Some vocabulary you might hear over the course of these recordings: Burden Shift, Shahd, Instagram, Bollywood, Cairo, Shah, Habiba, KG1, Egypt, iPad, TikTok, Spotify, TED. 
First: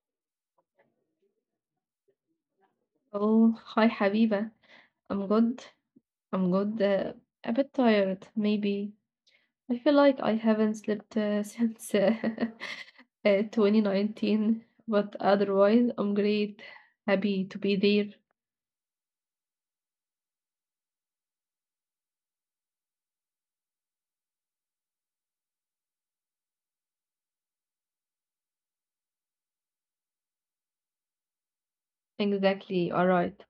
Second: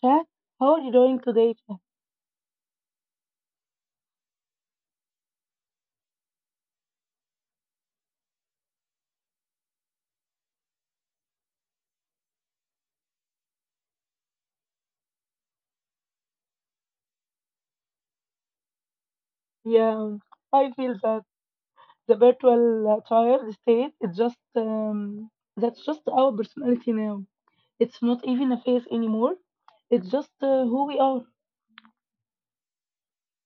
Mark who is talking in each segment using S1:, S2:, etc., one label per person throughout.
S1: Shah. How are you doing today, Shah?
S2: Oh, hi Habiba. I'm good. I'm good. A bit tired, maybe. I feel like I haven't slept since 2019, but otherwise, I'm great. Happy to be there.
S1: Yeah, um, I feel that the virtual child state is just that's just our personality now. It's not even a phase anymore. It's just who we are.
S2: Exactly. All right.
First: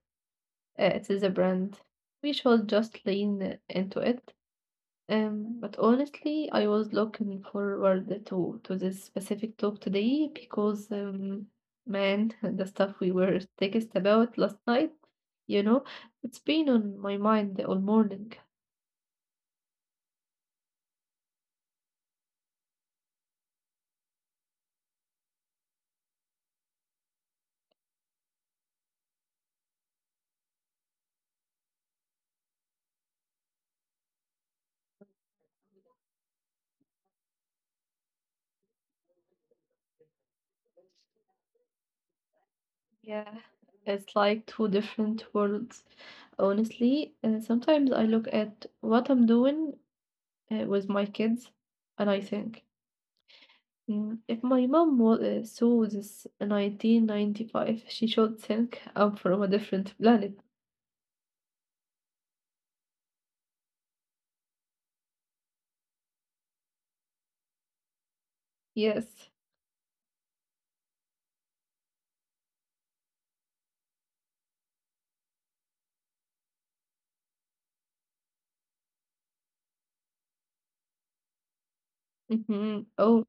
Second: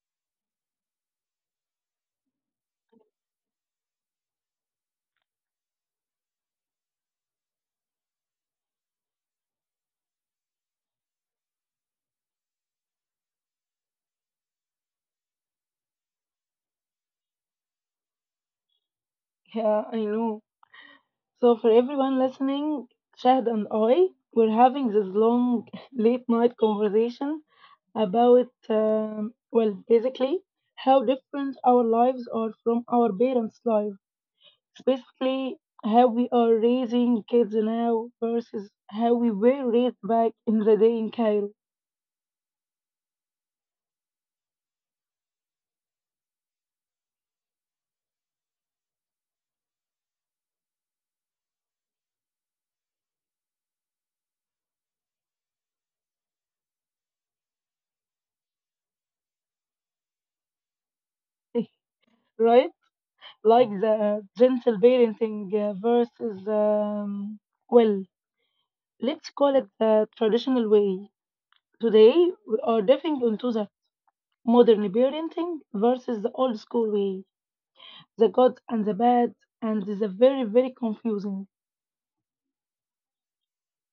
S2: It is a brand. We shall just lean into it. But honestly, I was looking forward to this specific talk today because, man, the stuff we were text about last night, you know, it's been on my mind all morning.
S1: Yeah, I know. So, for everyone listening, Shahd and I, we're having this long late night conversation about, basically, how different our lives are from our parents' lives. It's basically how we are raising kids now versus how we were raised back in the day in Cairo,
S2: Yeah, it's like two different worlds. Honestly, sometimes I look at what I'm doing with my kids, and I think, "Mm, if my mom was, saw this 1995, she should think I'm from a different planet."
S1: right? Like the gentle parenting versus, well, let's call it
S2: Yes.
S1: the traditional way. Today, we are diving into the modern parenting versus the old school way, the good and the bad, and the very, very confusing.
S2: Oh,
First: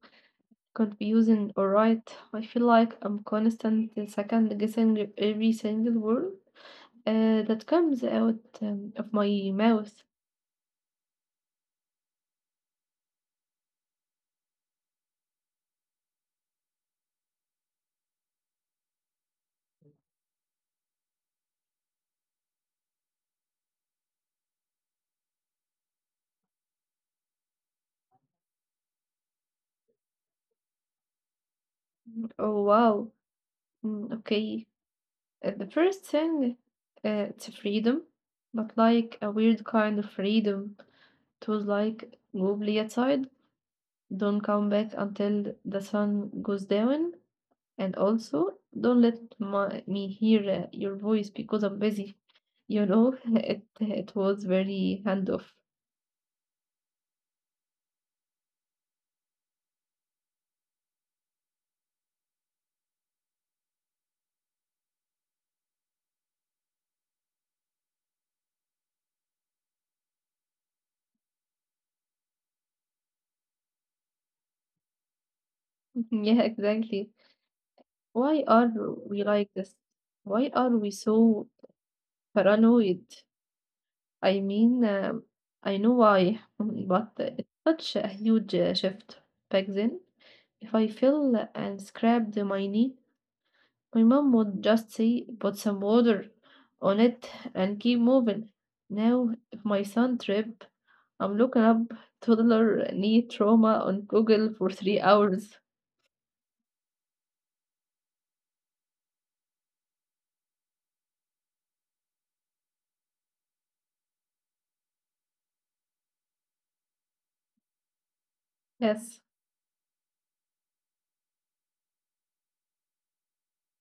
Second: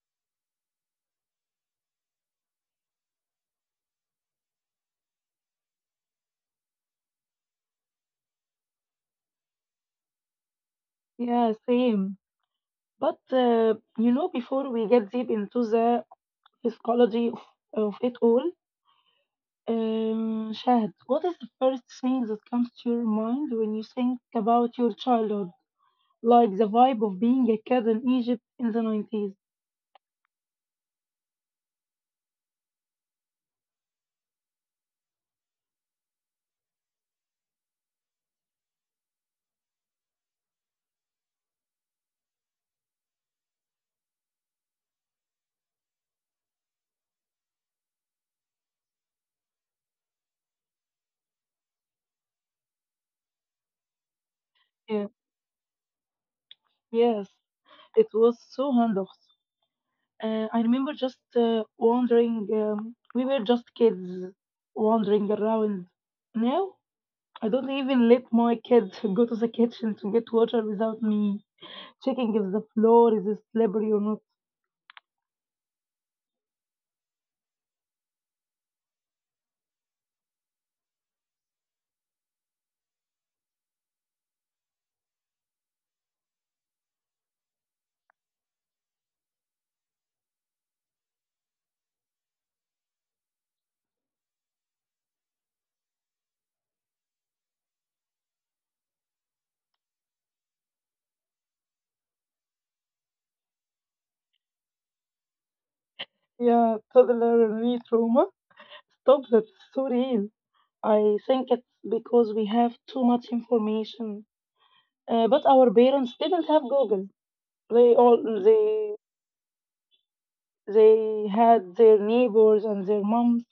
S2: confusing. All right. I feel like I'm constantly second guessing every single word that comes out of my mouth.
S1: Yeah, same. But, you know, before we get deep into the psychology of it all, Shahad, what is the first thing that comes to your mind when you think about your childhood? Like the vibe of being a kid in Egypt in the 90s.
S2: Oh, wow. Okay. The first thing, it's freedom, but like a weird kind of freedom. It was like, go play outside, don't come back until the sun goes down. And also, don't let me hear your voice because I'm busy. You know, it was
S1: Yeah,
S2: very handoff.
S1: yes, it was so hands off. I remember just wandering. We were just kids wandering around. Now I don't even let my kids go to the kitchen to get water without me checking if the floor is slippery or not.
S2: Yeah, exactly. Why are we like this? Why are we so paranoid? I mean, I know why, but it's such a huge shift back then. If I fell and scrapped my knee, my mom would just say, put some water on it and keep moving. Now, if my son trip, I'm looking up toddler knee trauma on Google for 3 hours.
S1: Yeah, toddler me trauma. Stop that. It's so real. I think it's because we have too much information. But our parents didn't have Google. They all
S2: Yes,
S1: they they had their neighbors and their moms.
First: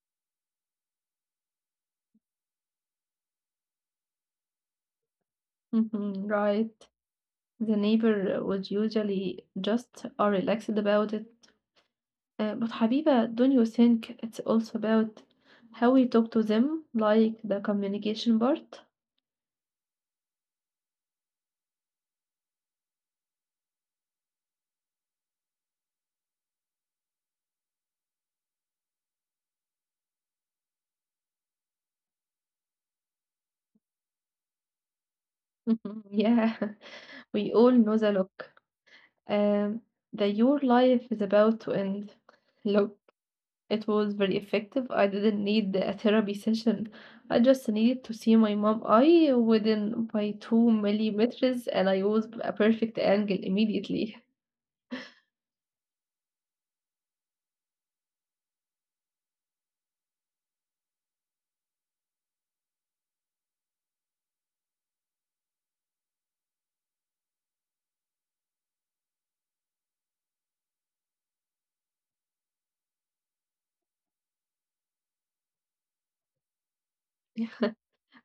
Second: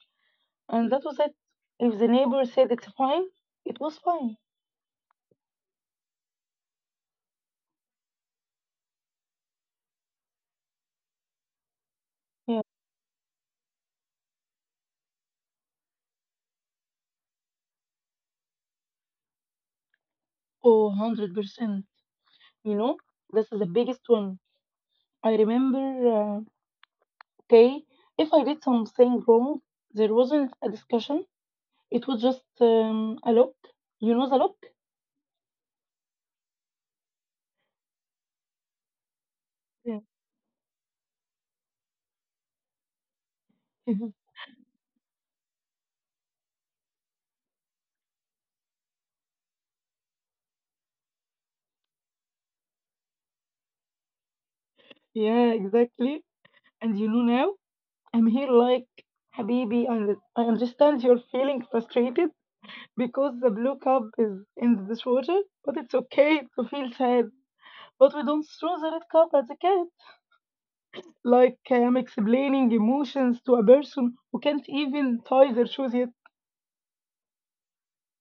S1: And that was it. If the neighbor said it's fine, it was fine.
S2: mhm, right. The neighbor would usually just are relaxed about it.
S1: Yeah.
S2: But Habiba, don't you think it's also about how we talk to them, like the communication part?
S1: Oh, 100%. You know, this is the biggest one. I remember, okay, if I did something wrong, there wasn't a discussion. It was just a look. You know the look?
S2: Yeah, we all know the look.
S1: Yeah.
S2: Um, that your life is about to end. Look, it was very effective. I didn't need a therapy session. I just needed to see my mom eye within by 2 millimeters, and I was a perfect angle immediately.
S1: Yeah, exactly. And you know now, I'm here like, Habibi, I understand you're feeling frustrated because the blue cup is in the dishwasher, but it's okay to feel sad. But we don't throw the red cup at the cat. Like I am explaining emotions to a person who can't even tie their shoes yet.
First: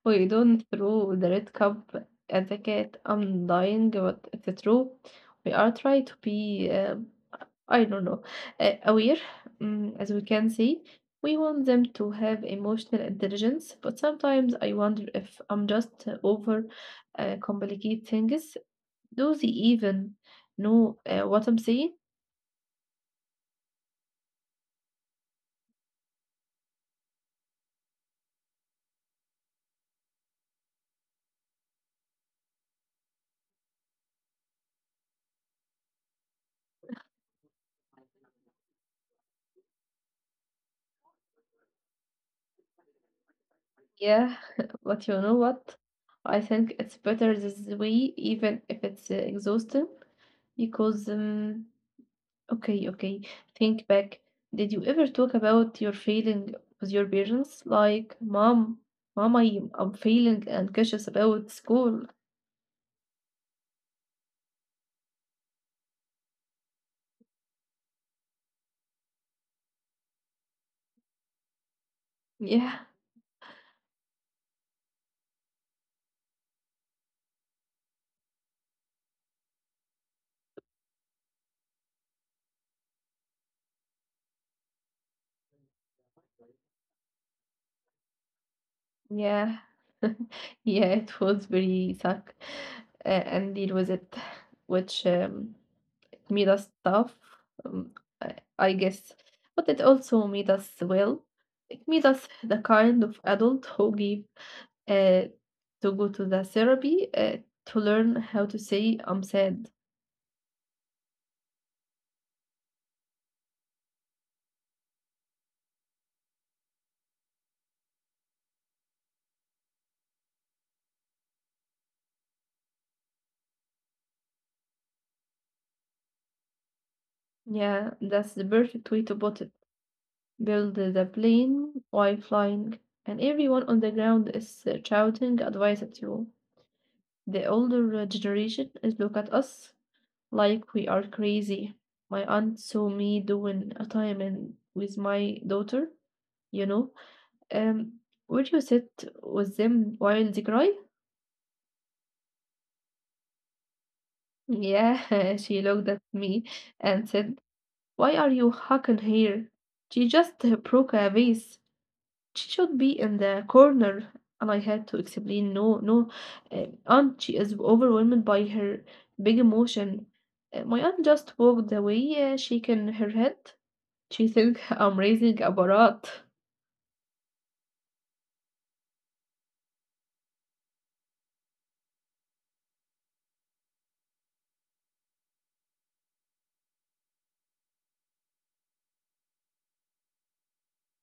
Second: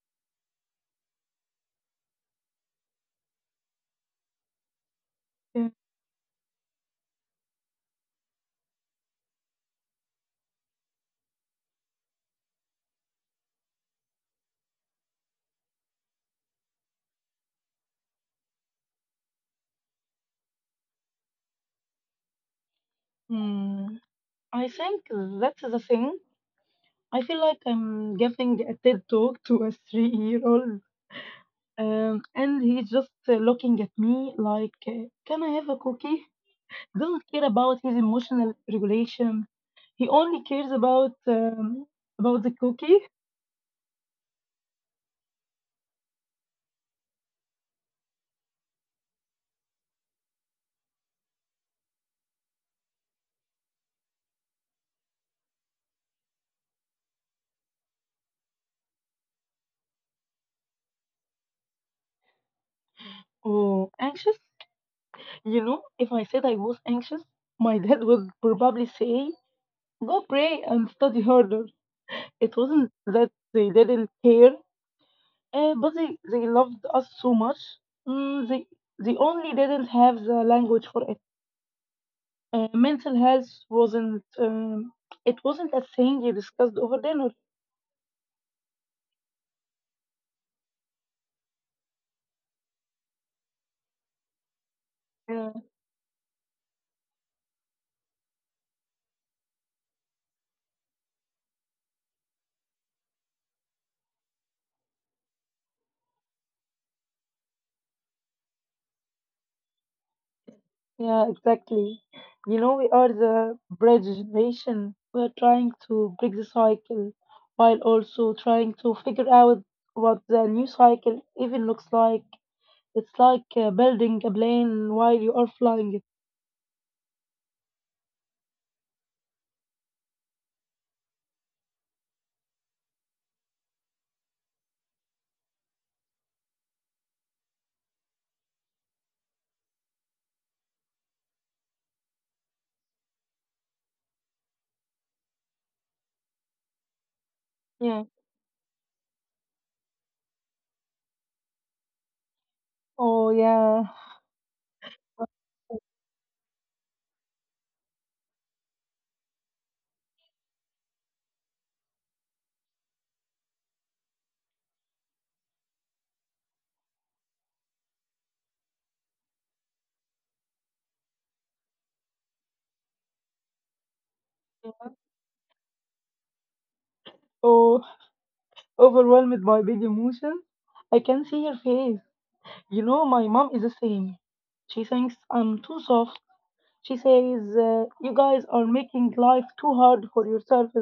S2: We don't throw the red cup at the cat. I'm dying, but it's true. We are trying to be, I don't know, aware, as we can see. We want them to have emotional intelligence, but sometimes I wonder if I'm just over complicate things. Do they even know what I'm saying?
S1: Hmm. I think that's the thing. I feel like I'm giving a TED talk to a 3 year old. And he's just looking at me like, can I have a cookie? Doesn't care about his emotional regulation. He only cares about the cookie.
S2: Yeah, but you know what? I think it's better this way, even if it's exhausting, because okay, okay, think back. Did you ever talk about your feeling with your parents? Like, mom, I'm feeling anxious about school.
S1: Oh, anxious? You know, if I said I was anxious, my dad would probably say, go pray and study harder. It
S2: Yeah.
S1: wasn't that they didn't care, but they loved us so much. Mm, they, they only didn't have the language for it. Mental health wasn't it wasn't a thing you discussed over dinner.
S2: Yeah. Yeah, it was very suck. And deal with it, which
S1: Eh,
S2: made us tough, um, I guess. But it also made us well. It made us the kind of adult who give uh, to go to the therapy to learn how to say I'm sad.
S1: Yeah, exactly. You know, we are the bridge generation. We are trying to break the cycle while also trying to figure out what the new cycle even looks like. It's like building a plane while you are flying it.
S2: Yeah, that's the perfect way to put it. Build the plane while flying, and everyone on the ground is shouting advice at you. The older generation is look at us like we are crazy. My aunt saw me doing a time in, with my daughter, you know. Um,
S1: Yeah.
S2: would you sit with them while they cry?
S1: Oh, yeah.
S2: Yeah, she looked at me and said, "Why are you hugging here? She just broke a vase. She should be in the corner," and I had to explain, "No, no, aunt, she is overwhelmed by her big emotion." My aunt just walked away, shaking her head. She think I'm raising a barat.
S1: Oh, overwhelmed by big emotions. I can see her face. You know, my mom is the same. She thinks I'm too soft. She says, you guys are making life too hard for yourselves.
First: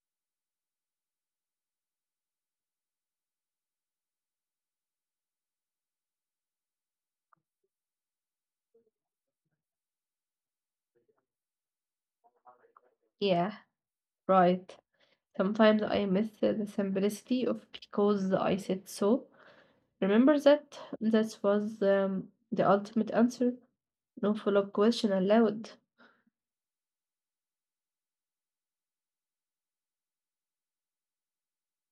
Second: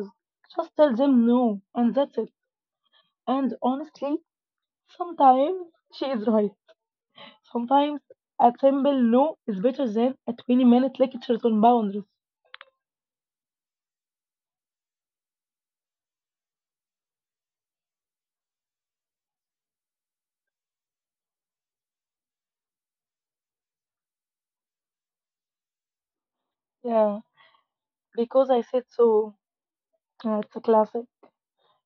S1: Just tell them no, and that's it. And honestly, sometimes she is right. Sometimes a simple no is better than a 20-minute lecture on boundaries.
S2: Yeah, right. Sometimes I miss the simplicity of because I said so. Remember that? That was the ultimate answer. No follow-up question allowed.
S1: Yeah, because I said so. It's a classic.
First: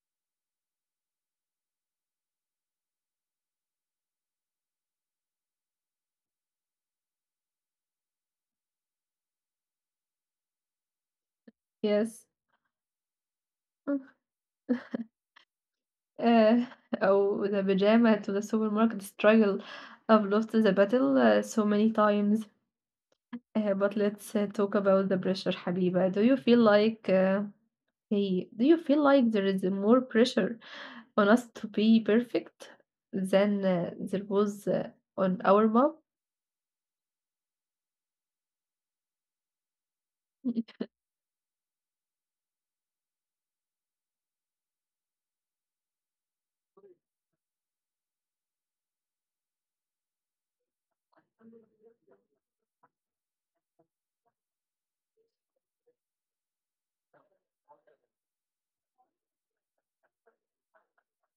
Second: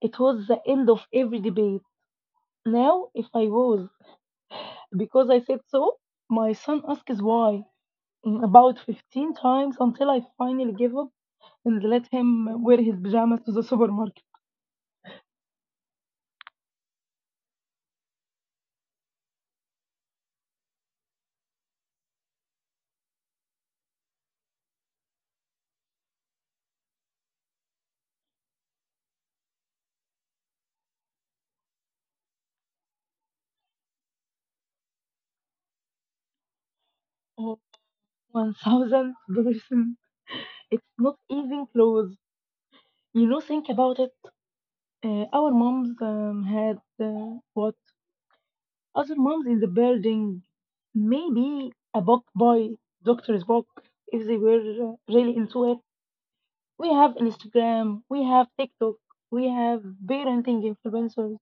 S1: It was the end of every debate. Now, if I was, because I said so, my son asks why about 15 times until I finally give up and let
S2: Yes.
S1: him wear his pajamas to the
S2: Uh,
S1: supermarket.
S2: oh, the pajama to the supermarket struggle. I've lost the battle so many times. But let's talk about the pressure, Habiba. Do you feel like, hey, do you feel like there is more pressure on us to be perfect than there was on our mom?
S1: Oh, 1000%. It's not even close. You know, think about it. Our moms had what? Other moms in the building. Maybe a book boy, doctor's book, if they were really into it. We have Instagram, we have TikTok, we have parenting influencers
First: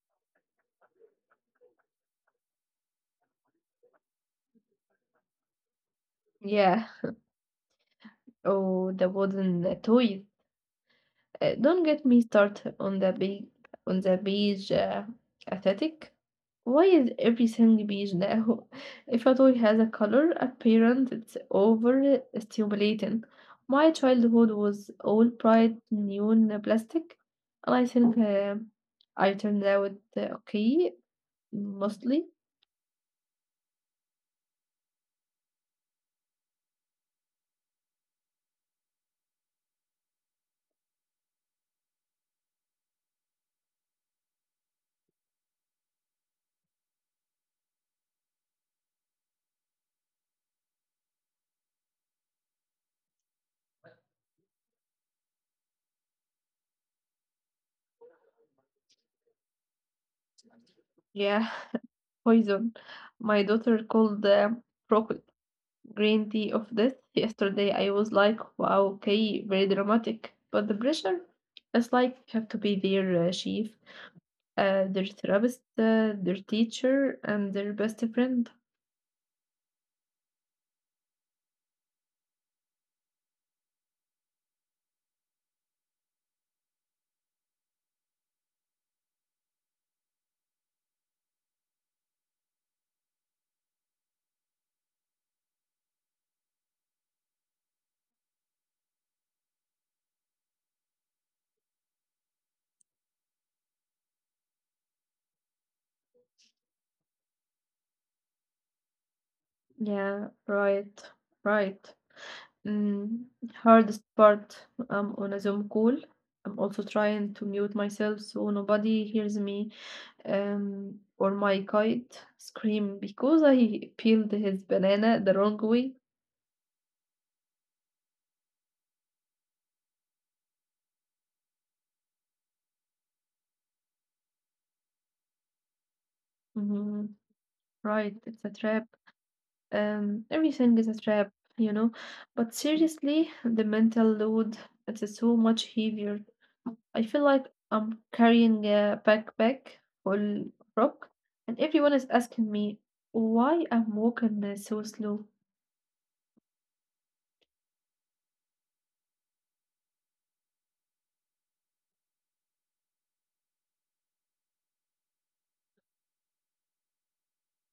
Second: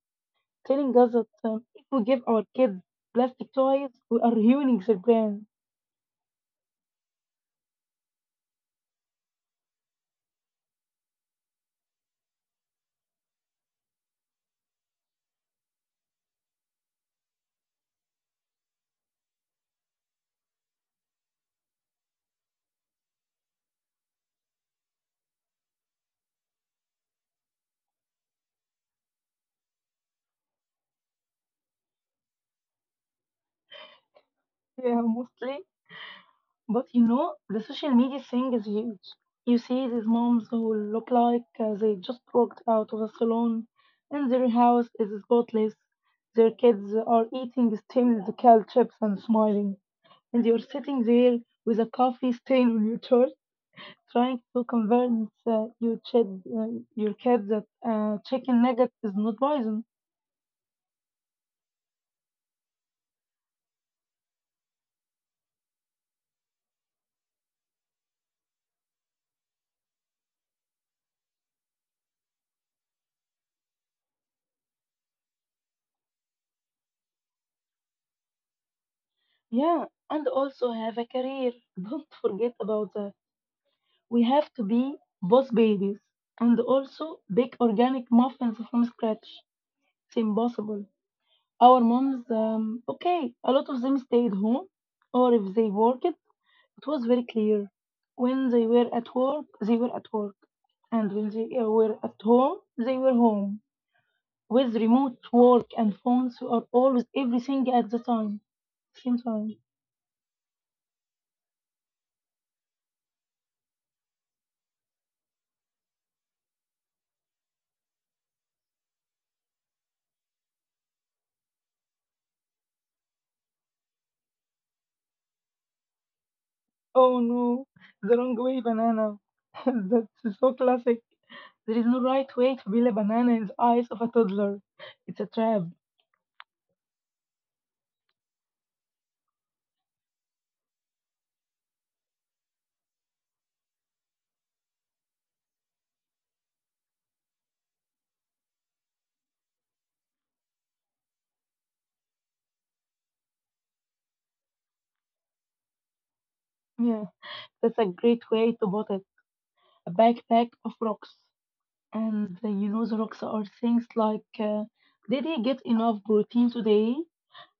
S1: telling us that if we give our kids plastic toys, we are ruining their brains.
S2: Yeah, oh, the wooden toys. Don't get me started on on the beige aesthetic. Why is everything beige now? If a toy has a color appearance, it's over stimulating. My childhood was all bright neon plastic, and I think I turned out okay mostly.
S1: Yeah, mostly. But you know, the social media thing is huge. You see these moms who look like they just walked out of a salon and their house is spotless. Their kids are eating steamed kale chips and smiling. And you're sitting there with a coffee stain on your shirt, trying to convince your kid that chicken nugget is not poison.
S2: Yeah. Poison. My daughter called the rocket green tea of death yesterday. I was like, wow, okay, very dramatic. But the pressure, it's like you have to be their chief, their therapist, their teacher, and their best friend.
S1: Yeah, and also have a career. Don't forget about the— we have to be boss babies and also bake organic muffins from scratch. It's impossible. Our moms, okay, a lot of them stayed home, or if they worked, it was very clear. When they were at work, they were at work, and when they were at home, they were home. With remote work and phones, we are always everything at same time.
S2: Yeah, right, right. Mm, hardest part, I'm on a Zoom call. I'm also trying to mute myself so nobody hears me. Or my kite scream because I peeled his banana the wrong way.
S1: Oh no, the wrong way banana. That's so classic. There is no right way to peel a banana in the eyes of a toddler. It's a trap.
S2: hmm Right, it's a trap. Everything is a trap, you know. But seriously, the mental load, it's so much heavier. I feel like I'm carrying a backpack full of rock, and everyone is asking me why I'm walking so slow.
S1: Yeah, that's a great way to put it. A backpack of rocks. And you know, the rocks are things like did he get enough protein today?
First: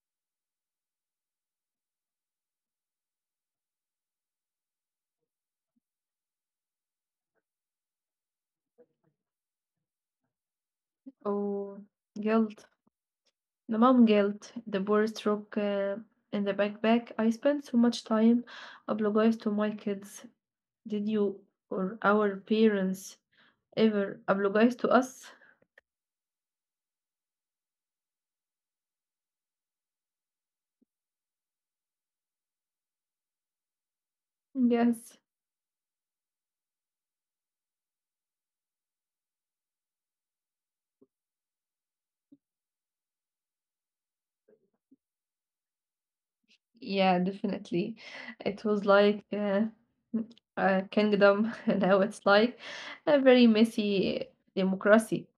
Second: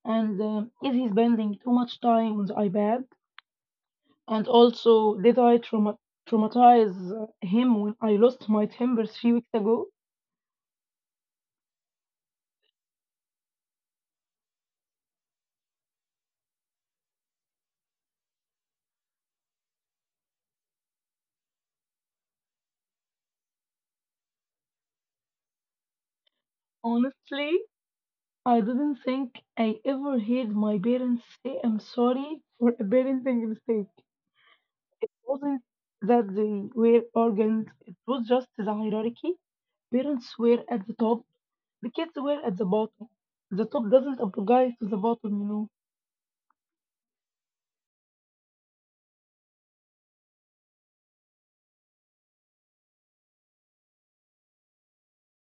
S1: And is he spending too much time on the iPad? And also, traumatize him when I lost my temper 3 weeks ago?
S2: Oh, guilt. The mom guilt, the poor stroke in the backpack. I spent so much time apologize to my kids. Did you or our parents ever apologize to us?
S1: Honestly, I didn't think I ever heard my parents say I'm sorry for a parenting mistake. It
S2: Yes.
S1: wasn't that they were arrogant, it was just the hierarchy. Parents were at the top, the kids were at the bottom. The top doesn't apologize to the bottom, you know.
S2: Yeah, definitely. It was like a kingdom, and now it's like a very messy democracy.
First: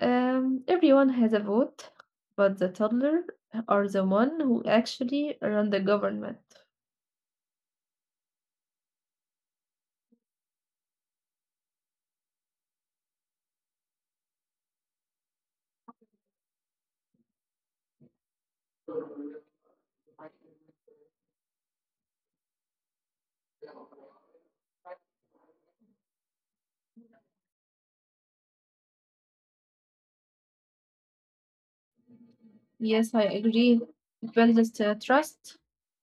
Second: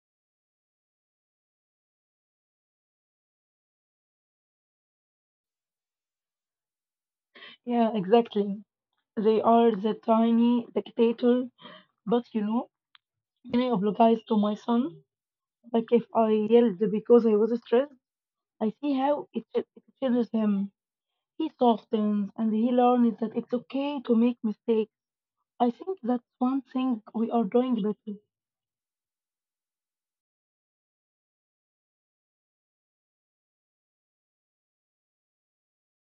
S2: Everyone has a vote, but the toddler are the one who actually run the government.
S1: Yeah, exactly. They are the tiny dictator, but you know, when I apologize to my son, like if I yelled because I was stressed, I see how it changes him. He softens and he learns that it's okay to make mistakes. I think that's one thing we are doing better.
S2: Yes, I agree. It builds the trust.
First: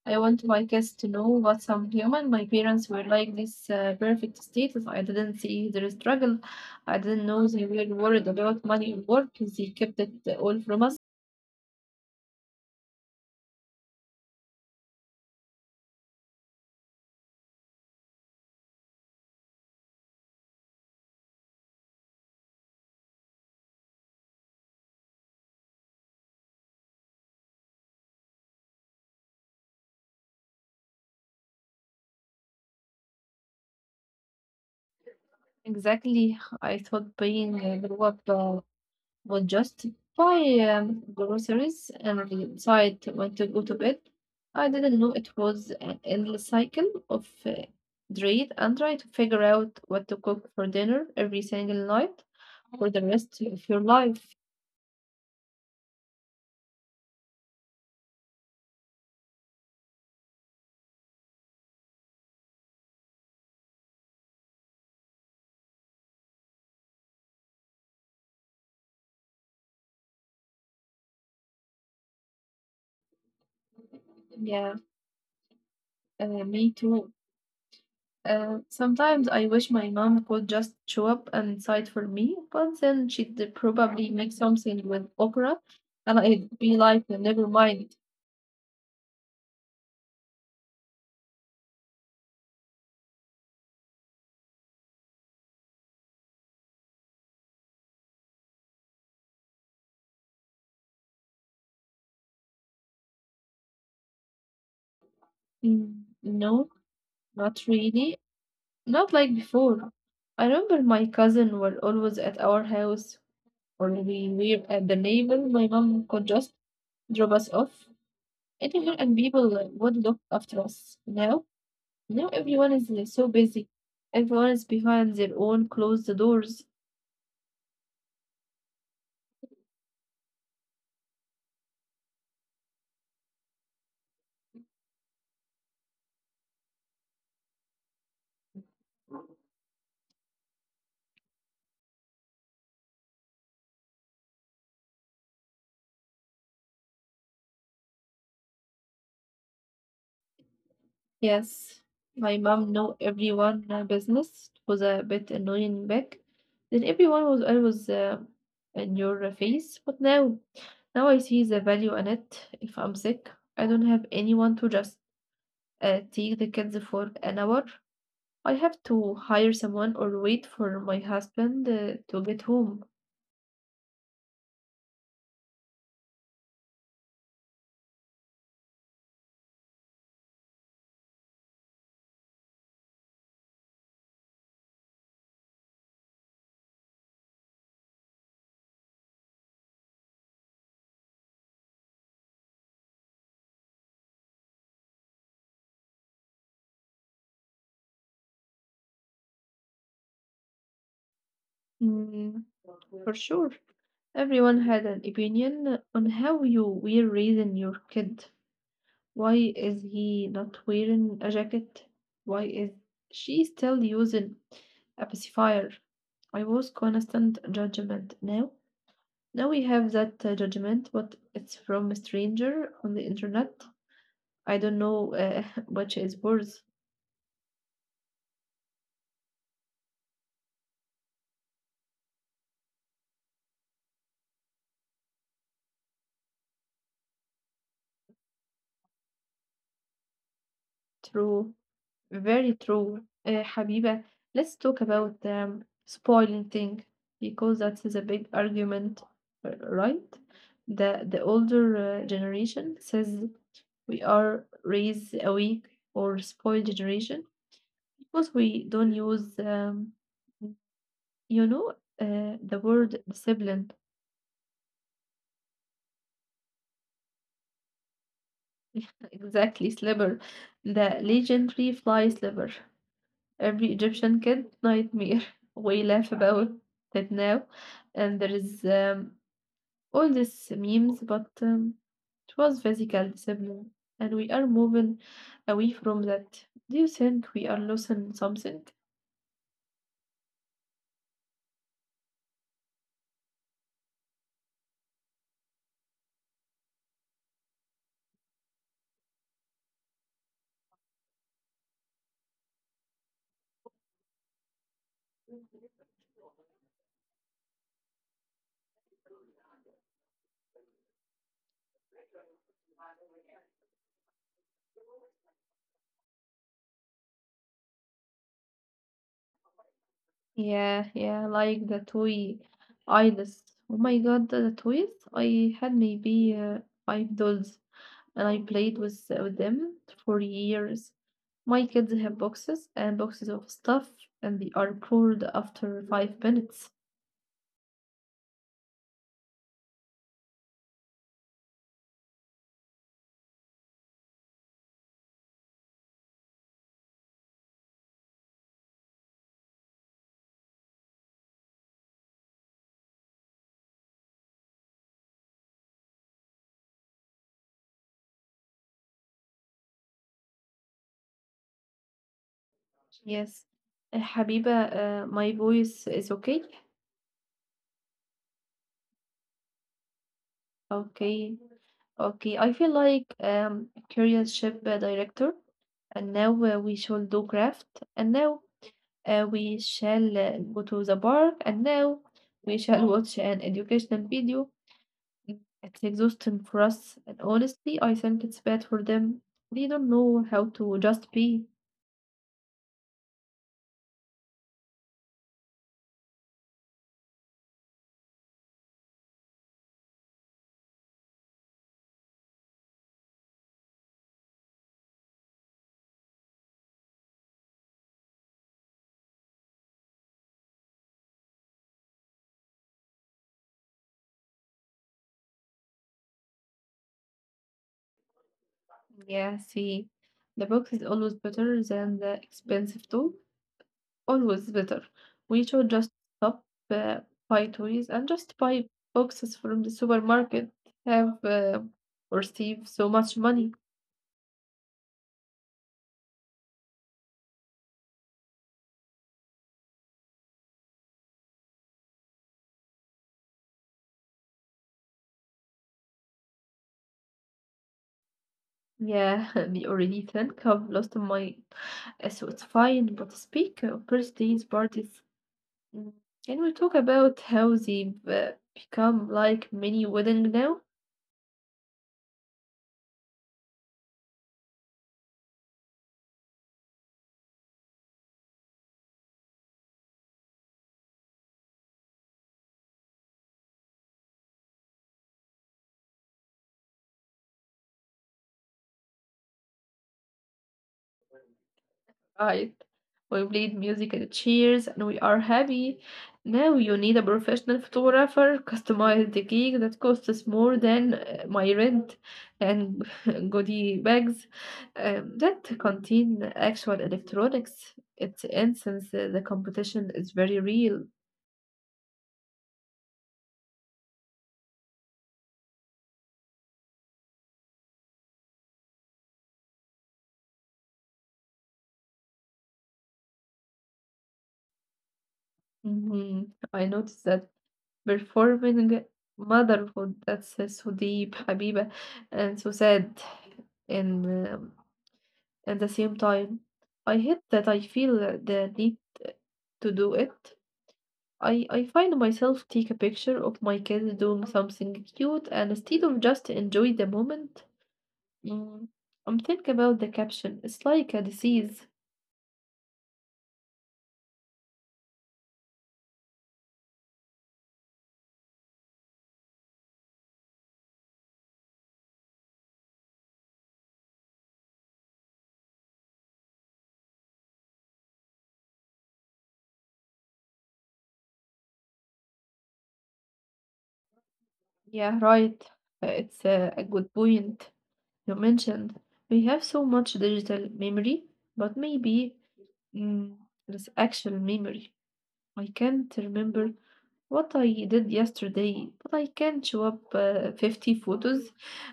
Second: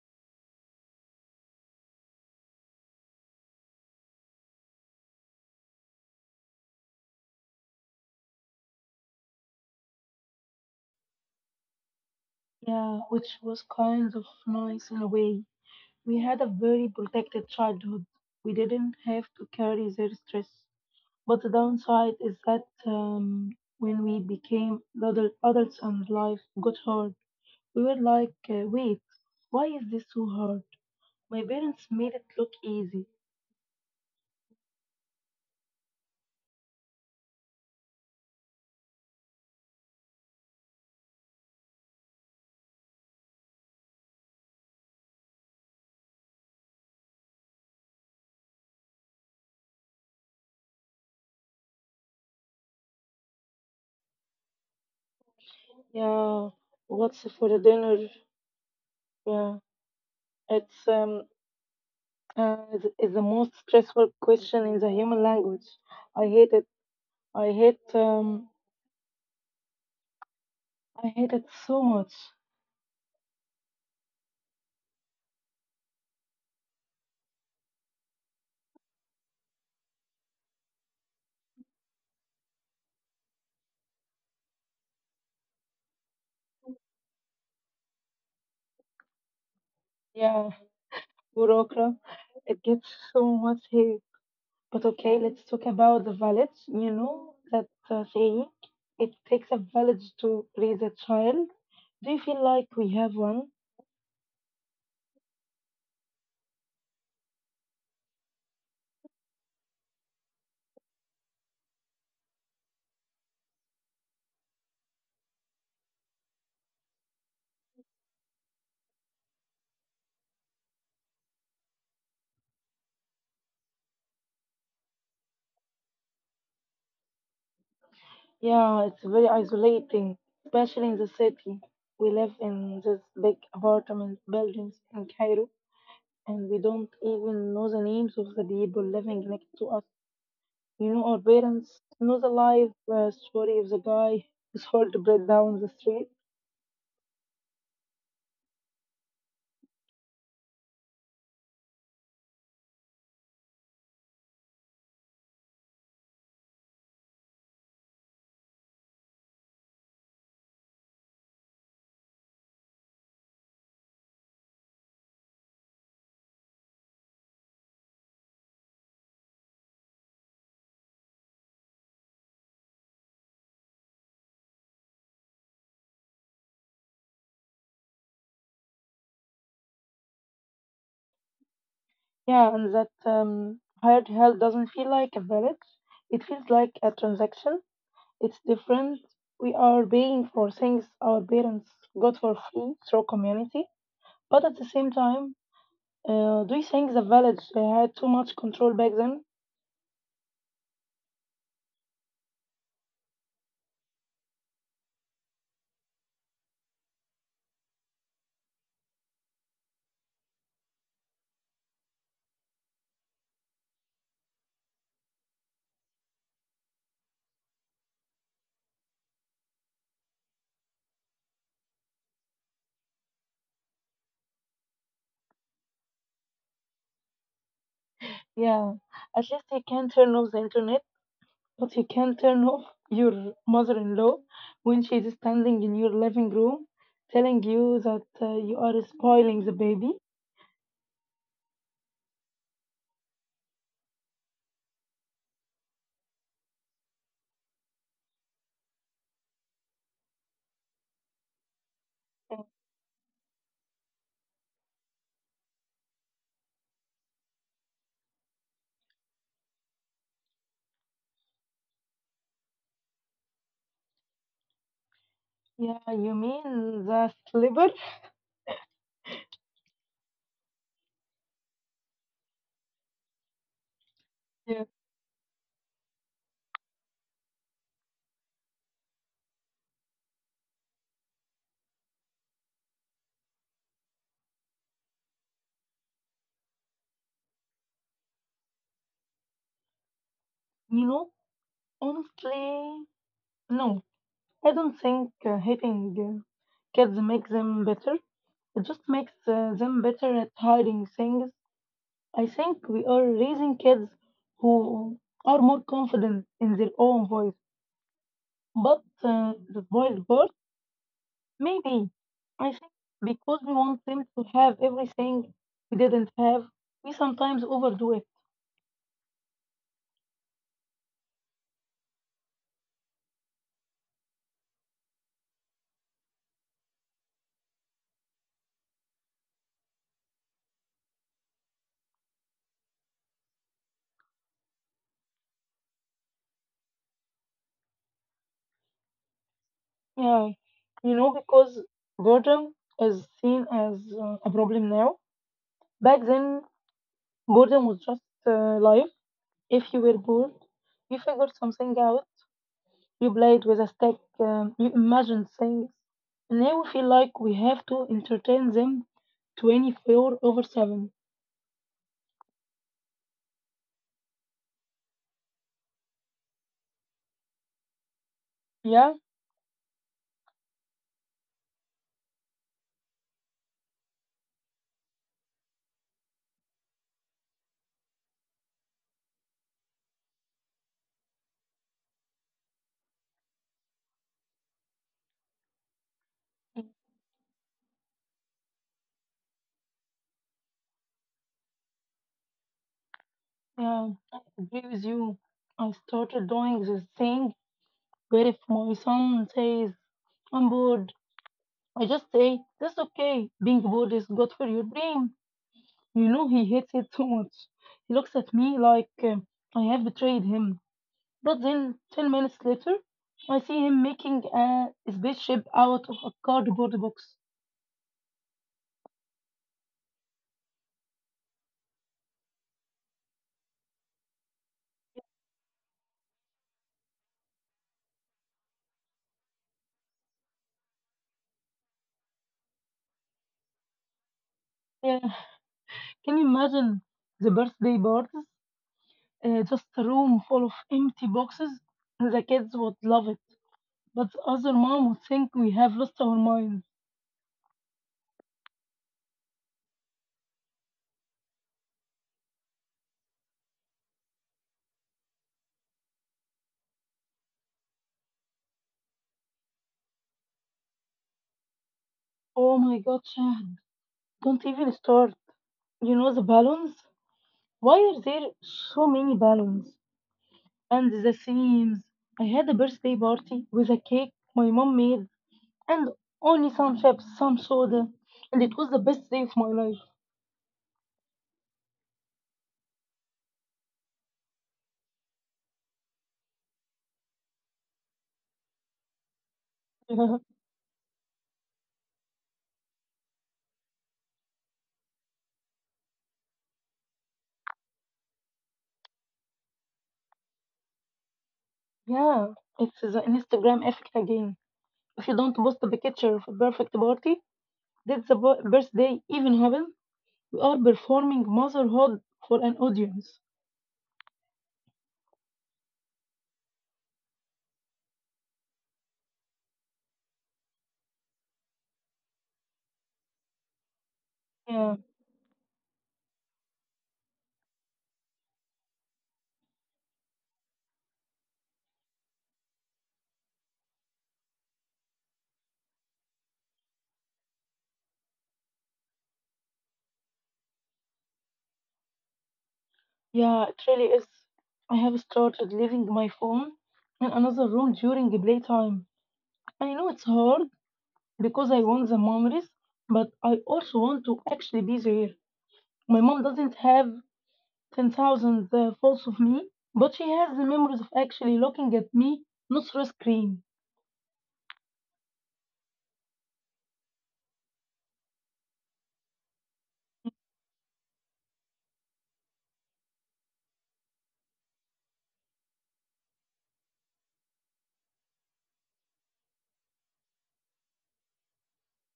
S2: I want my kids to know what some human. My parents were like this perfect status. I didn't see their struggle. I didn't know they were worried about money or work. They kept it all from us.
S1: Yeah, which was kind of nice in a way. We had a very protected childhood. We didn't have to carry their stress. But the downside is that when we became adults and life got hard, we were like, wait, why is this so hard? My parents made it look easy.
S2: Exactly. I thought being a grow up would just buy groceries and decide when to go to bed. I didn't know it was an endless cycle of dread and try to figure out what to cook for dinner every single night for the rest of your life.
S1: Yeah, what's for dinner? Yeah. It's is the most stressful question in the human language. I hate it. I hate um I hate it so much.
S2: Yeah, me too. Sometimes I wish my mom could just show up and decide for me, but then she'd probably make something with okra, and I'd be like, never mind.
S1: Yeah, Burokra. It gets so much hate. But okay, let's talk about the village. You know that saying, it takes a village to raise a child. Do you feel like we have one?
S2: Mm, no, not really. Not like before. I remember my cousin were always at our house, or we were at the neighbor. My mom could just drop us off anywhere, and people would look after us. Now, now everyone is so busy. Everyone is behind their own closed doors.
S1: Yeah, it's very isolating, especially in the city. We live in this big apartment buildings in Cairo and we don't even know the names of the people living next to us. You know, our parents know the life story of the guy whose heart bread down the street.
S2: Yes, my mom know everyone in our business. It was a bit annoying back. Then everyone was always in your face. But now, now I see the value in it. If I'm sick, I don't have anyone to just take the kids for an hour. I have to hire someone or wait for my husband to get home.
S1: Yeah, and that hired help doesn't feel like a village. It feels like a transaction. It's different. We are paying for things our parents got for free through community. But at the same time, do you think the village had too much control back then?
S2: Mm, for sure. Everyone had an opinion on how you were raising your kid. Why is he not wearing a jacket? Why is she still using a pacifier? I was constant judgment. Now, now we have that judgment, but it's from a stranger on the internet. I don't know which is worse.
S1: Yeah, at least they can turn off the internet. But you can turn off your mother in law when she is standing in your living room telling you that you are spoiling the baby.
S2: True. Very true, Habiba. Let's talk about the spoiling thing because that's the big argument, right? The older generation says we are raised awake or spoiled generation because we don't use you know the word discipline.
S1: Yeah, you mean the liver?
S2: Exactly, sliver, the legendary fly sliver. Every Egyptian
S1: Yeah.
S2: kid nightmare. We laugh about that now, and there is all these memes, but it was physical discipline, and we are moving away from that. Do you think we are losing something?
S1: You know, honestly, no. I don't think hitting kids makes them better. It just makes them better at hiding things. I think we are raising kids who are more confident in their own voice. But the boiled part, maybe. I think because we want them to have everything we didn't have, we sometimes overdo it.
S2: Yeah, yeah, like the toy idols. Oh my god, the toys! I had maybe five dolls and I played with them for years. My kids have boxes and boxes of stuff, and they are cold after 5 minutes.
S1: Yeah. You know, because boredom is seen as a problem now. Back then, boredom was just life. If you were bored, you figured something out, you played with a stick, you imagined things. Now we feel like we have to entertain them 24 over 7.
S2: Yes. Habiba, my voice is okay.
S1: Yeah?
S2: Okay. Okay. I feel like curious ship director, and now we shall do craft, and now we shall go to the park, and now we shall watch an educational video. Mm, it's exhausting for us, and honestly, I think it's bad for them. They don't know how to just be.
S1: Yeah, I agree with you. I started doing this thing where if my son says, I'm bored, I just say, that's okay. Being bored is good for your brain. You know, he hates it so much. He looks at me like I have betrayed him. But then, 10 minutes later, I see him making a spaceship out of a cardboard box.
S2: Yeah, see, the box is always better than the expensive tool. Always better. We should just stop uh, buy toys and just buy boxes from the supermarket. Have or save so much money.
S1: Yeah, can you imagine the birthday parties? Just a room full of empty boxes. The kids would love it. But the other mom would think we have lost our minds.
S2: Yeah, they already think I've lost my. So it's fine, but speak of birthdays, parties. Mm, can we talk about how they've become like mini wedding now?
S1: Oh my god, Shahd. Don't even start. You know the balloons? Why are there so many balloons? And the themes. I had a birthday party with a cake my mom made and only some chips, some soda. And it was the best day of my life.
S2: Right. We played music and cheers and we are happy. Now you need a professional photographer, customize the gig that costs us more than my rent and goodie bags. That contain actual electronics. It's instance the competition is very real.
S1: Yeah, it's the Instagram effect again. If you don't post the picture of a perfect party, did the birthday even happen? We are performing motherhood for an audience.
S2: Hmm. I noticed that performing motherhood that's so deep, habiba, and so sad. And
S1: Yeah,
S2: At the same time, I hate that I feel the need to do it. I find myself take a picture of my kids doing something cute and instead of just enjoy the moment, mm, I'm thinking about the caption. It's like a disease.
S1: yeah, it really is. I have started leaving my phone in another room during the playtime. I know it's hard because I want the memories, but I also want to actually be there. My mom doesn't have 10,000 photos of me, but she has the memories of actually looking at me, not through a screen.
S2: Yeah, right. It's a good point. You mentioned we have so much digital memory, but maybe mm, there's actual memory. I can't remember what I did yesterday, but I can show up 50 photos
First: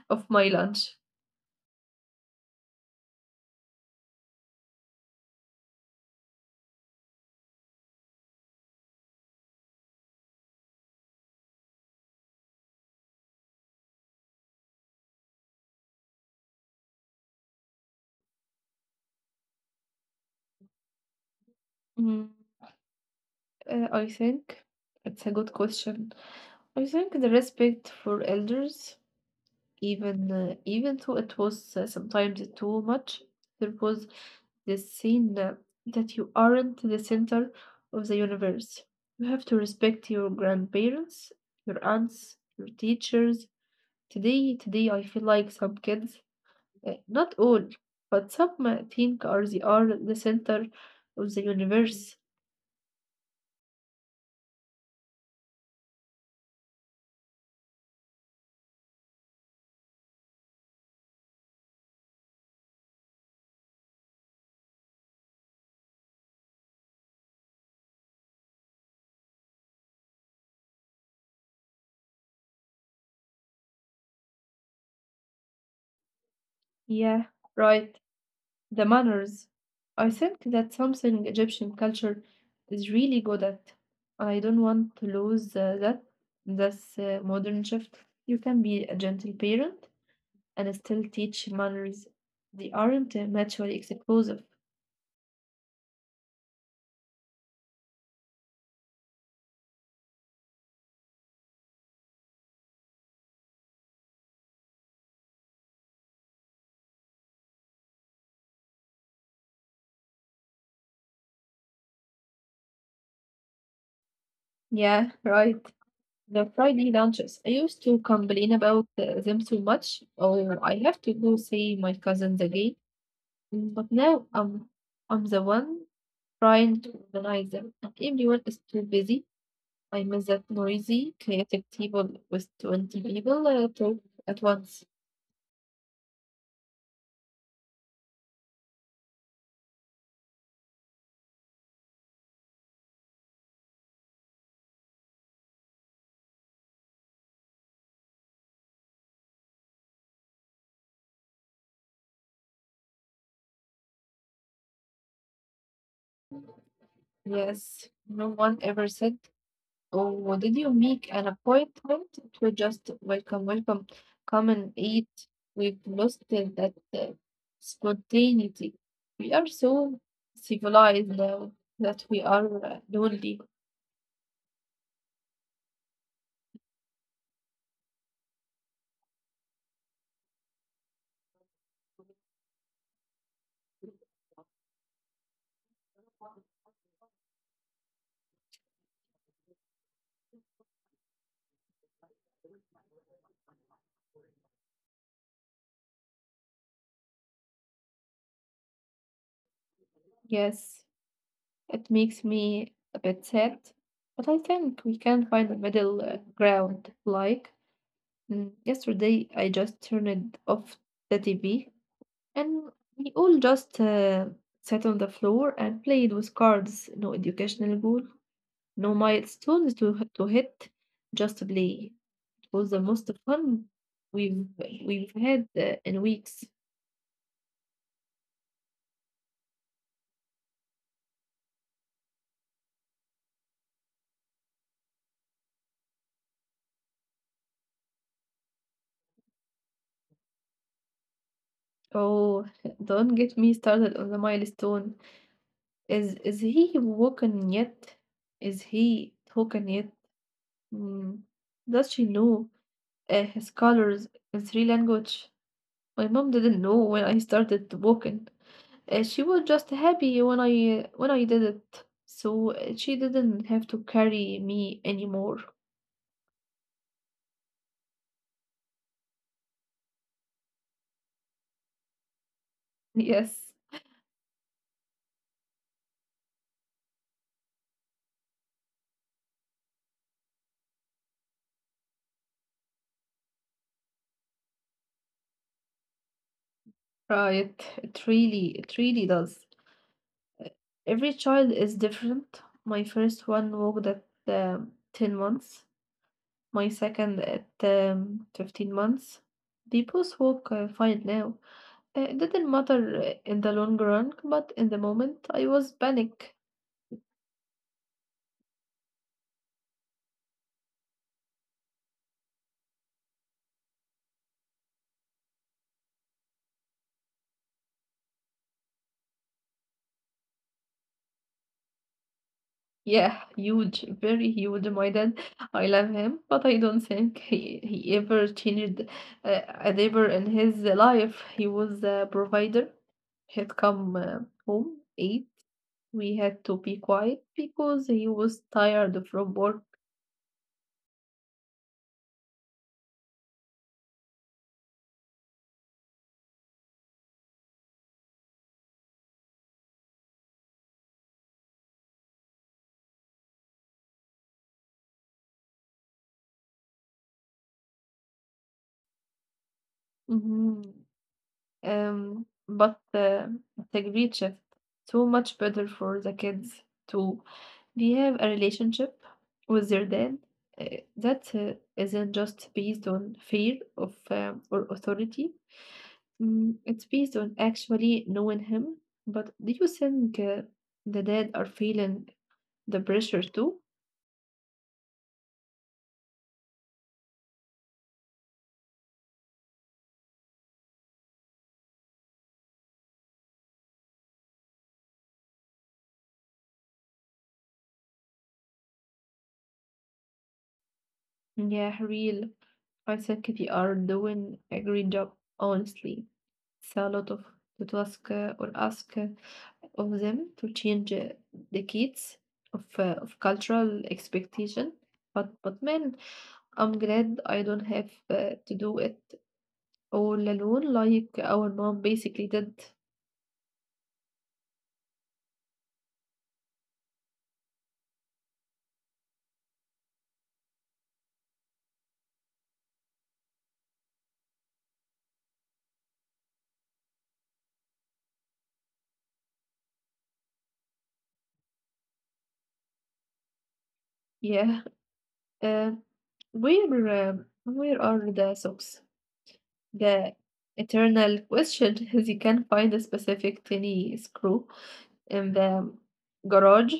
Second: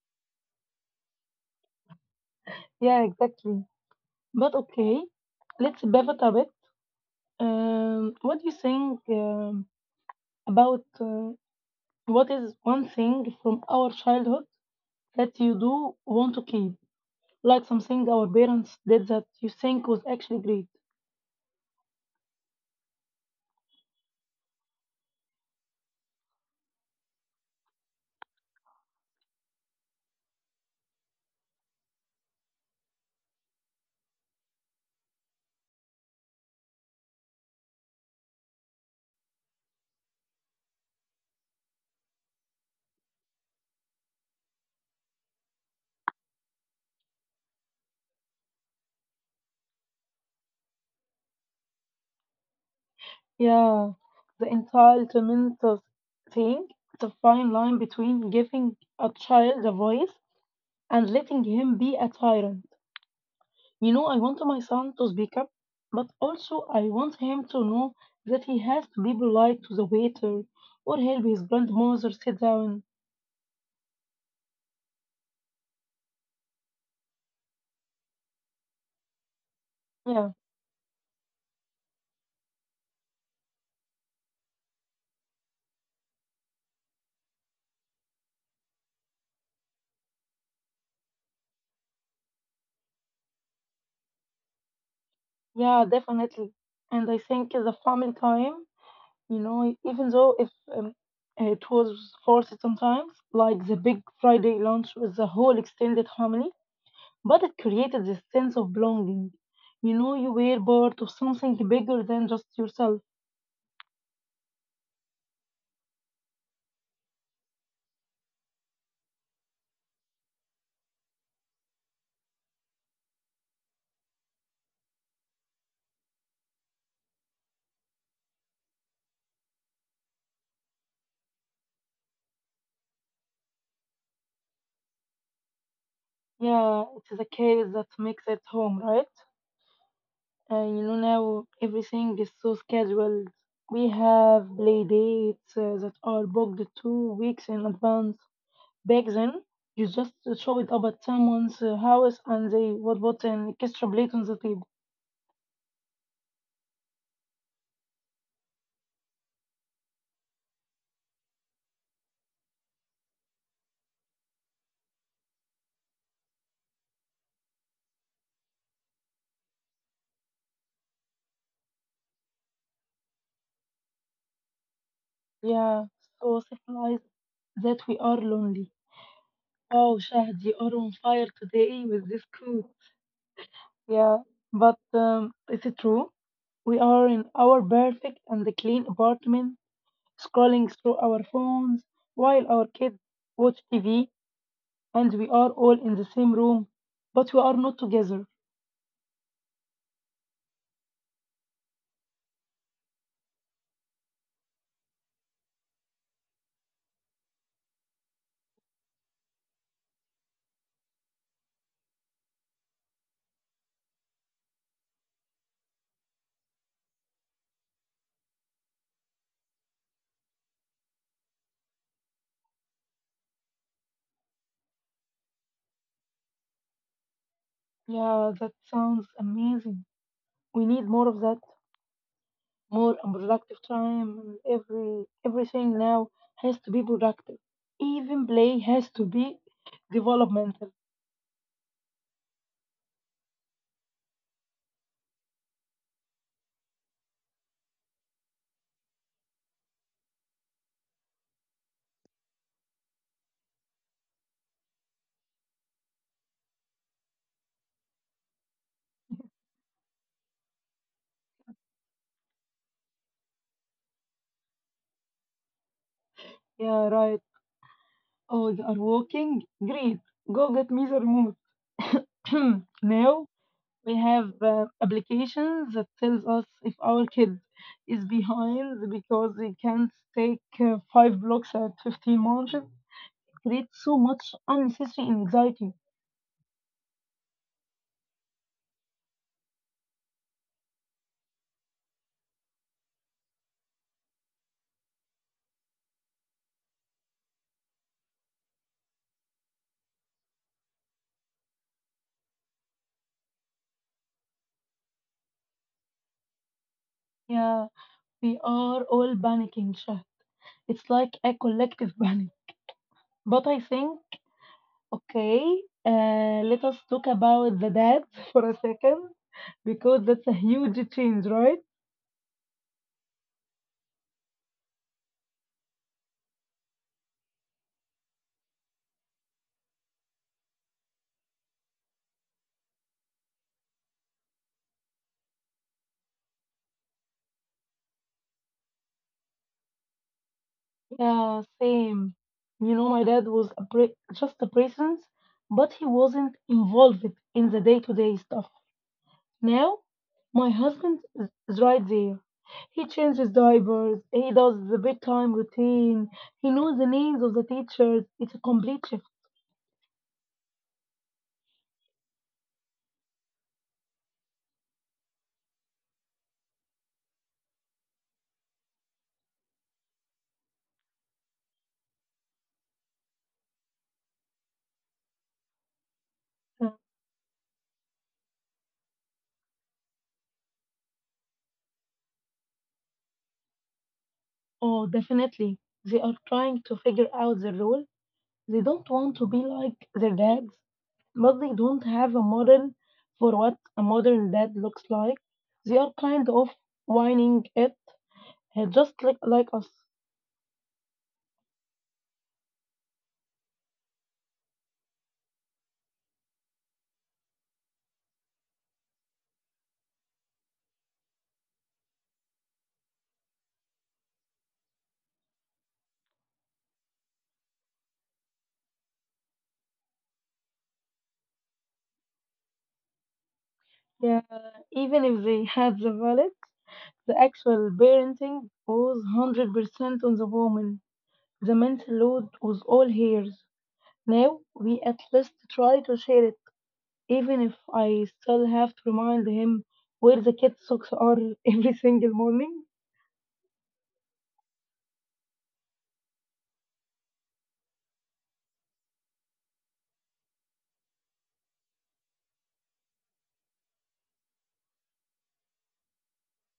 S2: of my lunch.
S1: Yeah, exactly. But okay, let's pivot a bit. What do you think about what is one thing from our childhood that you do want to keep, like something our parents did that you think was actually great?
S2: Mm, I think it's a good question. I think the respect for elders, even even though it was sometimes too much, there was this scene that you aren't the center of the universe. You have to respect your grandparents, your aunts, your teachers. Today I feel like some kids not all, but some think are they are the center of the universe.
S1: Yeah, the entitlement of thing, the fine line between giving a child a voice and letting him be a tyrant. You know, I want my son to speak up, but also I want him to know that he has to be polite to the waiter or help his grandmother sit down.
S2: Yeah, right. The manners. I think
S1: Yeah,
S2: that's something Egyptian culture is really good at. I don't want to lose that. That's modern shift. You can be a gentle parent and still teach manners. They aren't mutually exclusive.
S1: yeah, definitely. And I think the family time, you know, even though if um, it was forced sometimes, like the big Friday lunch with the whole extended family, but it created this sense of belonging. You know, you were part of something bigger than just yourself.
S2: Yeah, right. The Friday lunches, I used to complain about them so much, or I have to go see my cousins again. But I'm the one trying to organize them, and everyone is too busy. I miss that noisy, chaotic table with 20 people talk at once.
S1: Yeah, it is a case that makes it home, right? And you know, now everything is so scheduled. We have play dates that are booked 2 weeks in advance. Back then, you just chop it up at someone's house and they would put an extra plate on the table.
S2: Yes, no one ever said, oh, did you make an appointment to just welcome, come and eat? We've lost that spontaneity. We are so civilized now that we are lonely.
S1: Yeah, so symbolize that we are lonely. Oh, Shahd, you are on fire today with this quote. Yeah, but is it true? We are in our perfect and clean apartment, scrolling through our phones while our kids watch TV, and we are all in the same room, but we are not together.
S2: Yes, it makes me a bit sad, but I think we can find a middle ground. Like, yesterday I just turned off the TV. And we all just sat on the floor and played with cards. No educational goal, no milestones to hit, just to play. It was the most fun we've we've had in weeks.
S1: Yeah, that sounds amazing. We need more of that, more unproductive time. And everything now has to be productive, even play has to be developmental.
S2: Oh, don't get me started on the milestone. Is he walking yet? Is he talking yet? Mm. Does she know his colors in three language? My mom didn't know when I started walking. She was just happy when I did it, so she didn't have to carry me anymore.
S1: Yeah, right. Oh, you are walking great. Go get me the remote
S2: Yes,
S1: now. We have applications that tells us if our kid is behind because he can't take five blocks at 15 months. It creates so much unnecessary anxiety.
S2: right. It really does. Every child is different. My first one walked at 10 months. My second at 15 months. They both walk fine now. It didn't matter in the long run, but in the moment I was panic.
S1: Yeah, we are all panicking, Shah. It's like a collective panic. But I think, okay, let us talk about the dads for a second, because that's a huge change, right?
S2: Yeah, huge, very huge, my dad. I love him, but I don't think he ever changed a diaper in his life. He was a provider. He'd come home, eat. We had to be quiet because he was tired from work.
S1: Yeah, same. You know, my dad was just a presence, but he wasn't involved in the day-to-day stuff. Now, my husband is right there. He changes diapers, he does the bedtime routine, he knows the names of the teachers. It's a complete shift.
S2: Mhm. But the great shift, so much better for the kids too. They have a relationship with their dad uh, that isn't just based on fear of or authority. It's based on actually knowing him. But do you think the dad are feeling the pressure too?
S1: Oh, definitely. They are trying to figure out their role. They don't want to be like their dads, but they don't have a model for what a modern dad looks like. They are kind of whining it, just like us.
S2: Yeah, real. I think they are doing a great job, honestly. It's a lot of to ask or ask. Of them to change the kids of cultural expectation. But man, I'm glad I don't have to do it all alone like our mom basically did.
S1: Yeah, even if they had the wallet, the actual parenting was 100% on the woman. The mental load was all hers. Now we at least try to share it, even if I still have to remind him where the kid socks are every single morning.
S2: Yeah. Uh, where where are the socks? The eternal question is you can find a specific tiny screw in the garage,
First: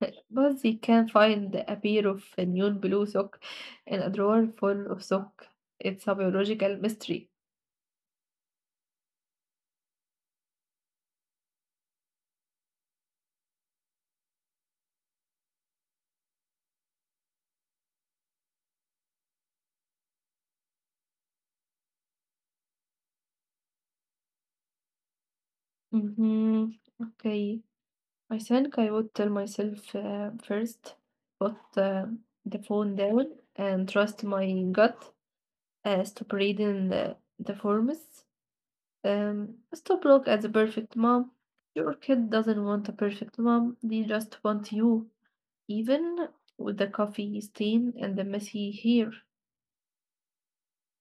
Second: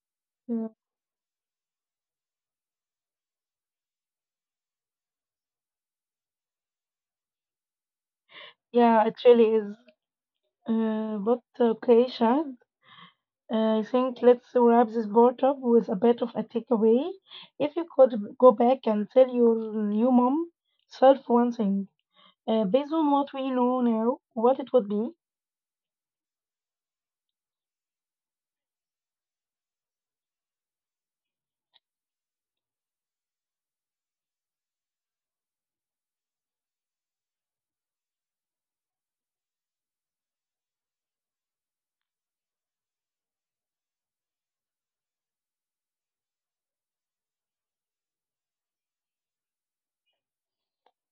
S2: but
S1: Yeah.
S2: you can find a pair of neon blue sock in a drawer full of sock. It's a biological mystery.
S1: Yeah, it really is. But okay, Shad, I think let's wrap this part up with a bit of a takeaway. If you could go back and tell your new mom self one thing, based on what we know now, what it would be.
S2: Mm-hmm. Okay. I think I would tell myself first, put the phone down and trust my gut. Stop reading the forms. Stop look at the perfect mom. Your kid doesn't want a perfect mom. They just want you, even with the coffee stain and the messy hair.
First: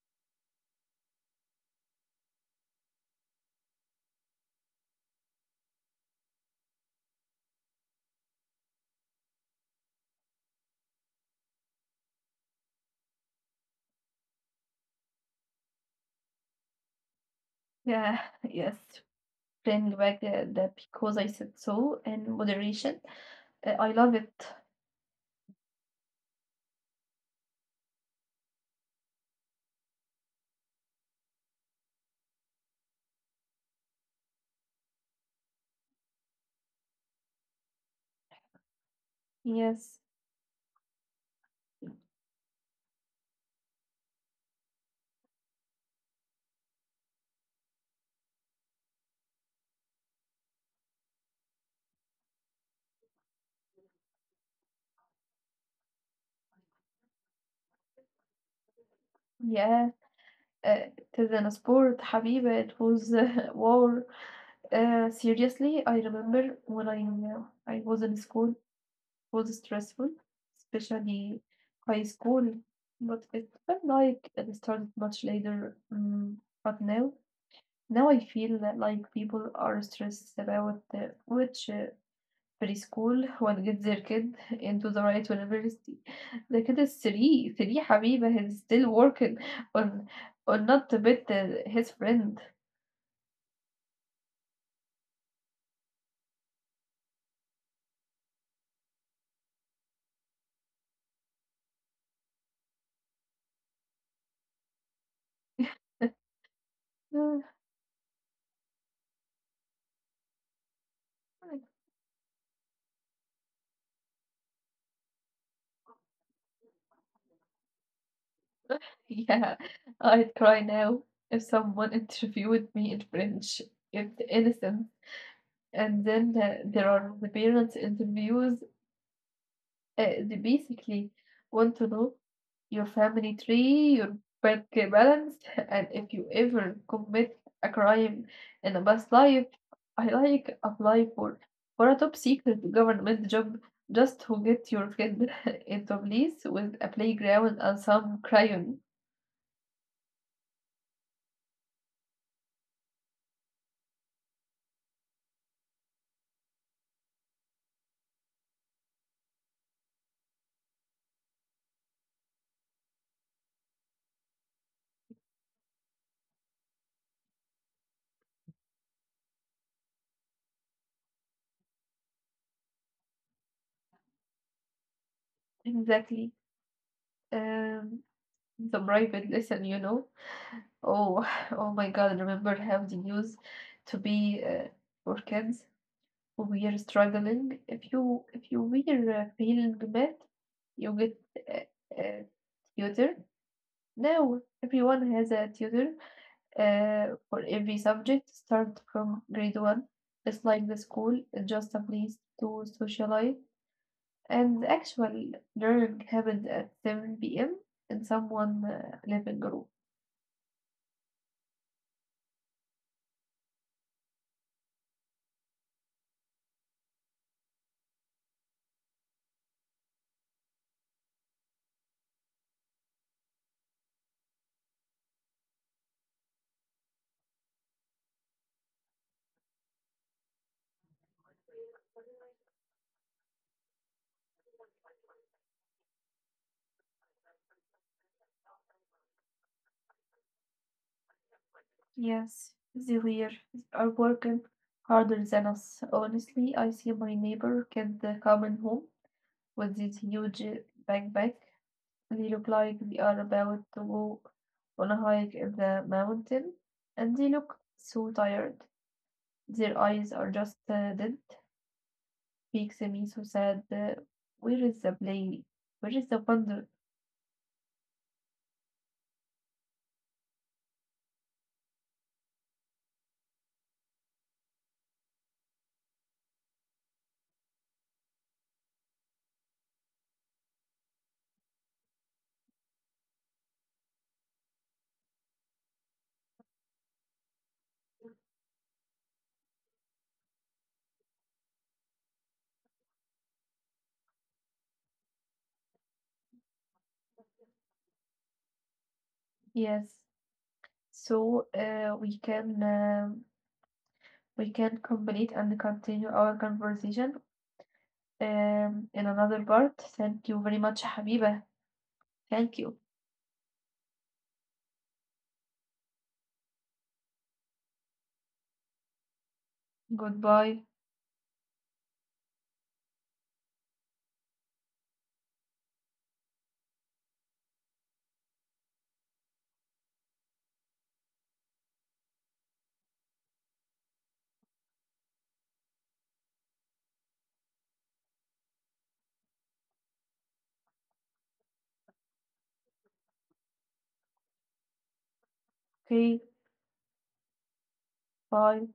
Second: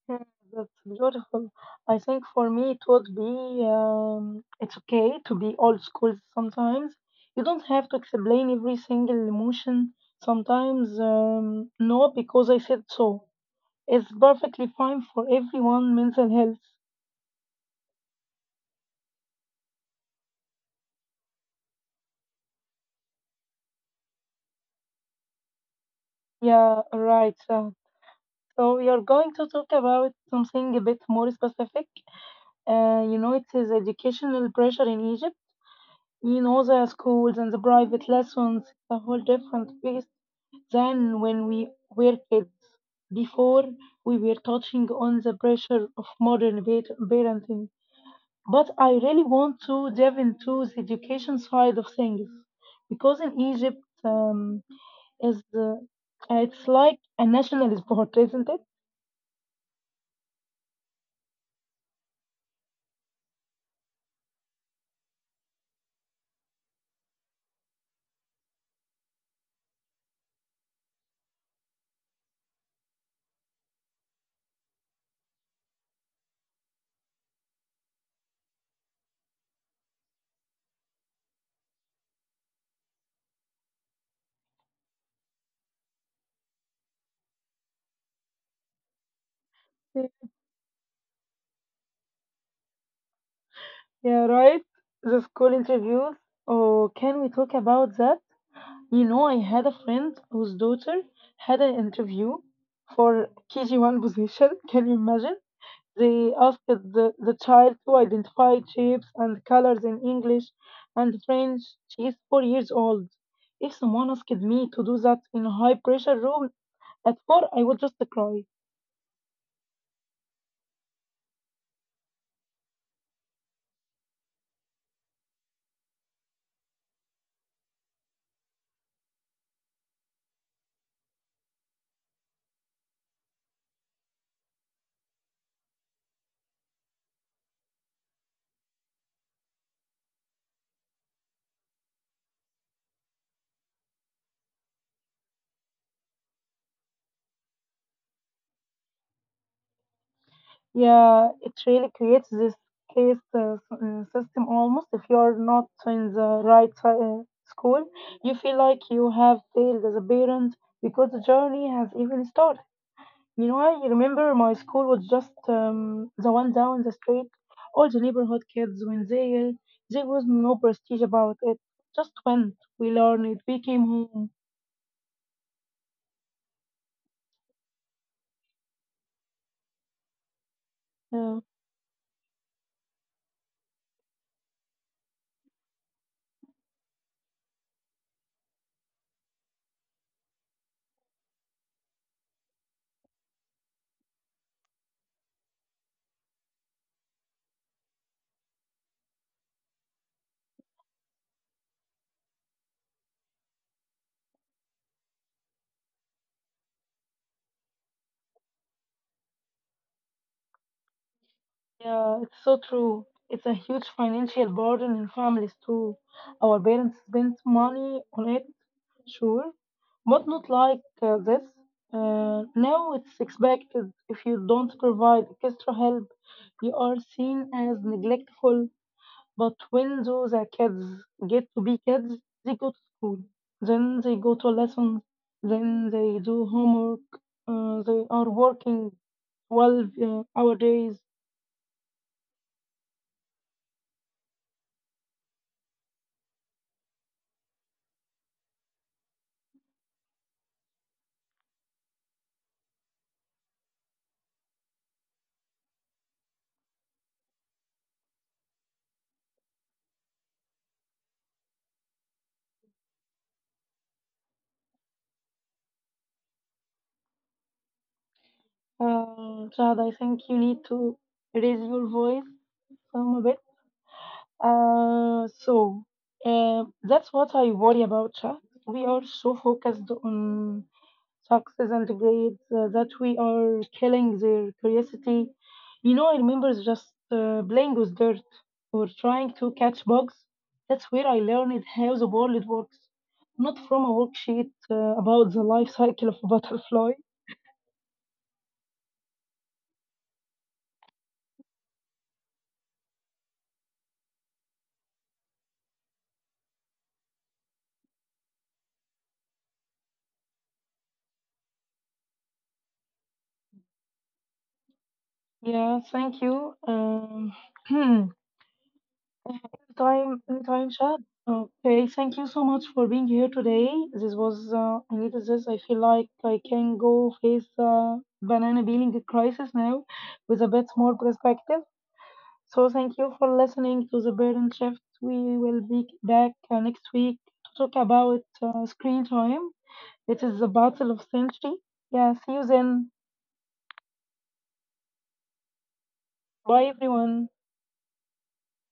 S1: Yeah, that's beautiful. I think for me it would be, it's okay to be old school sometimes. You don't have to explain every single emotion. Sometimes, no, because I said so. It's perfectly fine for everyone, mental health.
S2: Yeah, yes. Bring back the because I said so and moderation. I love it.
S1: Yeah, right. So, so we are going to talk about something a bit more specific. You know, it is educational pressure in Egypt. You know, the schools and the private lessons, a whole different
S2: Yes.
S1: piece than when we were kids. Before, we were touching on the pressure of modern parenting. But I really want to dive into the education side of things because in Egypt, is it's like a national sport, isn't it?
S2: Yeah. It is an sport, حبيبي. It was war. Seriously, I remember when I was in school, it was stressful, especially high school. But it felt like it started much later. But now I feel that like people are stressed about which preschool وهنجيب their kid into the right university. ده كده الثري ثري حبيبة he's still working on on not to bet his friend.
S1: Yeah, right. The school interviews. Oh, can we talk about that? You know, I had a friend whose daughter had an interview for KG1 position. Can you imagine? They asked the child to identify shapes and colors in English and French. She is 4 years old. If someone asked me to do that in a high pressure room at 4, I would just cry.
S2: Yeah, I'd cry now if someone interviewed me in French. It's innocent. And then there are the parents interviews. They basically want to know your family tree, your bank balance, and if you ever commit a crime in a past life. I like apply for a top secret government job just to get your kid into place with a playground and some crayon.
S1: Yeah, it really creates this case system almost. If you're not in the right school, you feel like you have failed as a parent because the journey has even started. You know, I remember my school was just the one down the street. All the neighborhood kids went there. There was no prestige about it. Just went. We learned. We came home.
S2: Exactly. Um, the private lesson, you know. Oh,
S1: Uh,
S2: oh my God, remember how they used to be for kids who were struggling? If you were feeling bad, you get uh, a tutor. Now everyone has a tutor for every subject, start from grade one. It's like the school, it's just a place to socialize. And actual learning happened at 7 p.m. in someone living room.
S1: Yeah, it's so true. It's a huge financial burden in families too. Our parents spent money on it, sure, but not like this. Now it's expected, if you don't provide extra help, you are seen as neglectful. But when those kids get to be kids, they go to school, then they go to lessons, then they do homework, they are working 12 hour days.
S2: Yes, they were, are working harder than us. Honestly, I see my neighbor kid coming home with this huge backpack. They look like they are about to go on a hike in the mountain, and they look so tired. Their eyes are just dead. Makes me so sad. Where is the play? Where is the wonder?
S1: Shahad, I think you need to raise your voice some a bit. So, that's what I worry about, Shahad. We are so focused on success and grades that we are killing their curiosity. You know, I remember just playing with dirt or trying to catch bugs. That's where I learned how the world works, not from a worksheet about the life cycle of a butterfly.
S2: Yes, so we can complete and continue our conversation in another part. Thank you very much, حبيبة. Thank you.
S1: Yeah, thank you. Anytime,
S2: Goodbye.
S1: anytime, Chad. Okay, thank you so much for being here today. This was, I needed this. I feel like I can go face the banana peeling crisis now with a bit more perspective. So, thank you for listening to the Burden Shift. We will be back next week to talk about screen time. It is the battle of century. Yeah, see you then.
S2: Okay.
S1: Bye, everyone.
S2: Bye.